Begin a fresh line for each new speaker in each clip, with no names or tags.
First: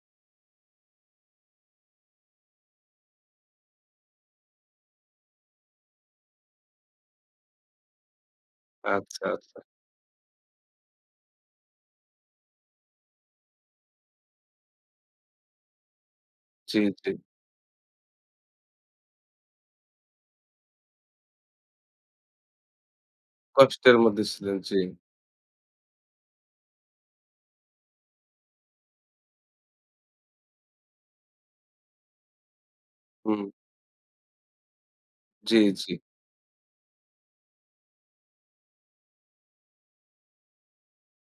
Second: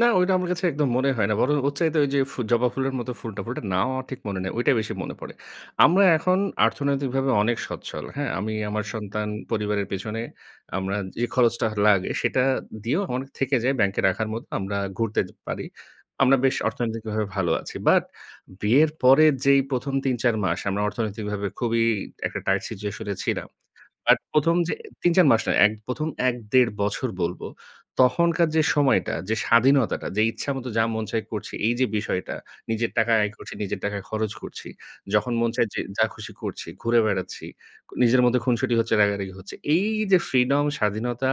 না ওইটা আমার কাছে একদম মনে হয় না। বরং ওর চাইতে ওইযে ফু জবা ফুলের মতো ফুলটা ফুলটার নাম আমার ঠিক মনে নেই, ঐটা বেশি মনে পড়ে। আমরা এখন অর্থনৈতিকভাবে অনেক সচ্ছল হ্যাঁ? আমি আমার
আচ্ছা,
সন্তান
আচ্ছা।
পরিবারের পেছনে আমরা যে খরচটা হ লাগে সেটা দিয়েও অনেক থেকে যায় ব্যাংকে রাখার মতো আমরা ঘুরতে এ পারি। আমরা বেশ
জি, জি।
অর্থনৈতিকভাবে ভালো আছি। বাট বিয়ের পরের যেই প্রথম ৩, ৪ মাস আমরা অর্থনৈতিকভাবে খুবই একটা টাইট সিচুয়েশন এ ছিলাম।
কষ্টের
আর
মধ্যে
১ম
ছিলেন,
যে
জি।
৩, ৪ মাস না, ১ম ১-১.৫ বছর বলব, তখনকার যে সময়টা যে স্বাধীনতাটা যে ইচ্ছামত যা মন চায় করছি এই যে বিষয়টা নিজের টাকা আয়
হুম।
করছি, নিজের টাকা খরচ করছি। যখন মন
জি,
চায় যে
জি।
যা খুশি করছি, ঘুরে বেড়াচ্ছি, নিজের মধ্যে খুনসুটি হচ্ছে, রাগারাগি হচ্ছে। এই যে ফ্রিডম স্বাধীনতা,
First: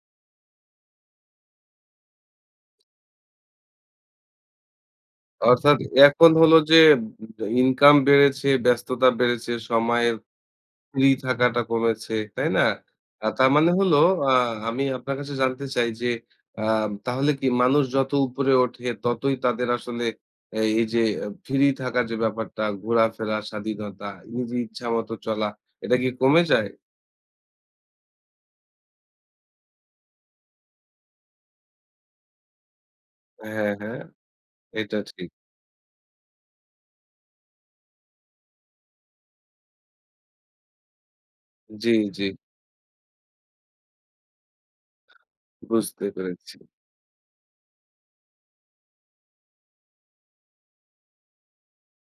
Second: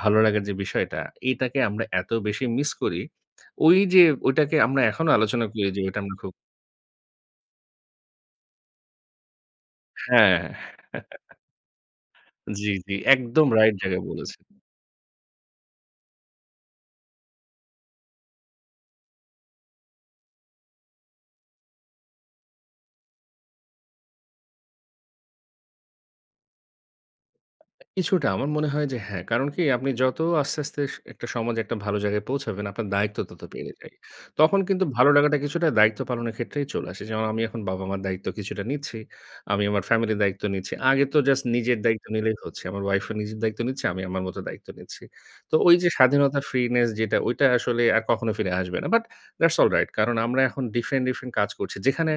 ভালোলাগার যে বিষয়টা এটাকে আমরা এত বেশি মিস করি, ওই যে ওটাকে আমরা এখনো আলোচনা করি
অর্থাৎ
যে ঐটা আমরা
এখন
খুব
হলো যে এম ইনকাম বেড়েছে, ব্যস্ততা বেড়েছে, সময়ের
হ্যাঁ।
ফ্রি থাকাটা কমেছে তাই না?
জি, জি।
আ
একদম
তার মানে
রাইট
হলো
জায়গায়
আ
বলেছেন।
আমি আপনার কাছে জানতে চাই যে আ তাহলে কি মানুষ যত উপরে ওঠে ততই তাদের আসলে অ্যা এই যে ফ্রি থাকার যে ব্যাপারটা ঘোরাফেরা, স্বাধীনতা নিজের ইচ্ছা মত চলা এটা কি কমে যায়?
কিছুটা আমার মনে হয় যে হ্যাঁ। কারণ কি আপনি যত আস্তে, আস্তে স একটা সমাজে একটা ভালো জায়গায় পৌঁছাবেন, আপনার দায়িত্ব তত
হ্যাঁ,
বেড়ে যায়।
হ্যাঁ,
তখন কিন্তু
এটা
ভালো
ঠিক।
লাগাটা কিছুটা দায়িত্ব পালনের ক্ষেত্রেই চলে আসে। যেমন আমি এখন বাবা-মার দায়িত্ব কিছুটা নিচ্ছি। আমি আমার ফ্যামিলির দায়িত্ব নিচ্ছি। আগে তো জাস্ট নিজের
জি,
দায়িত্ব
জি।
নিলেই হচ্ছে। আমার ওয়াইফও নিজের দায়িত্ব নিচ্ছে। আমি আমার মত দায়িত্ব নিচ্ছি। তো ওই যে
বুঝতে
স্বাধীনতার
পেরেছি।
ফ্রিনেস যেটা ঐটা আসলে আর কখনো ফিরে আসবে না। বাট দ্যাটস অলরাইট কারণ আমরা এখন ডিফারেন্ট, ডিফারেন্ট কাজ করছি। যেখানে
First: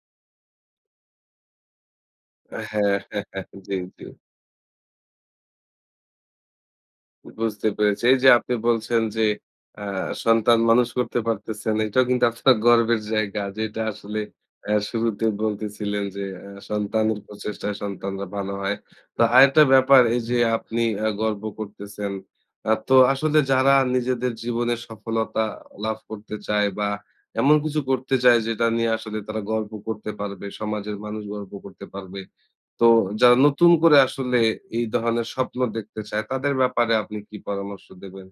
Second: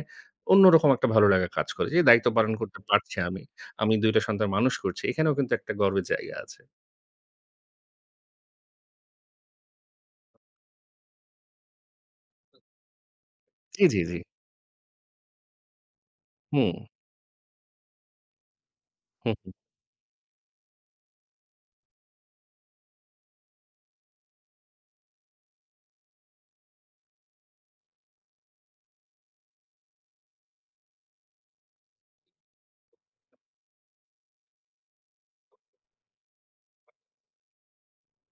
অন্যরকম একটা ভালো লাগা কাজ করে। যে দায়িত্ব পালন করতে
হ্যাঁ,
পারছি আমি।
জি,
আমি
জি।
২ টা সন্তান মানুষ করছি। এখানেও কিন্তু একটা গর্বের জায়গা আছে।
বুঝতে পেরেছি। এই যে আপনি বলছেন যে আ সন্তান মানুষ করতে পারতেছেন। এটাও কিন্তু আপনার গর্বের জায়গা যেটা
জি, জি, জি।
আসলে অ্যা শুরুতে বলতেছিলেন যে অ্যা
হুম।
সন্তানের প্রচেষ্টায় সন্তানরা ভালো হয়। তো
হু, হু।
আরেকটা ব্যাপার এই যে আপনি অ্যা গর্ব করতেছেন অ্যা তো আসলে যারা নিজেদের জীবনে সফলতা লাভ করতে চায় বা এমন কিছু করতে চায় যেটা নিয়ে আসলে তারা গর্ব করতে পারবে, সমাজের মানুষ গর্ব করতে পারবে। তো যারা নতুন করে আসলে এই ধরনের স্বপ্ন দেখতে চায় তাদের ব্যাপারে আপনি কি পরামর্শ দেবেন?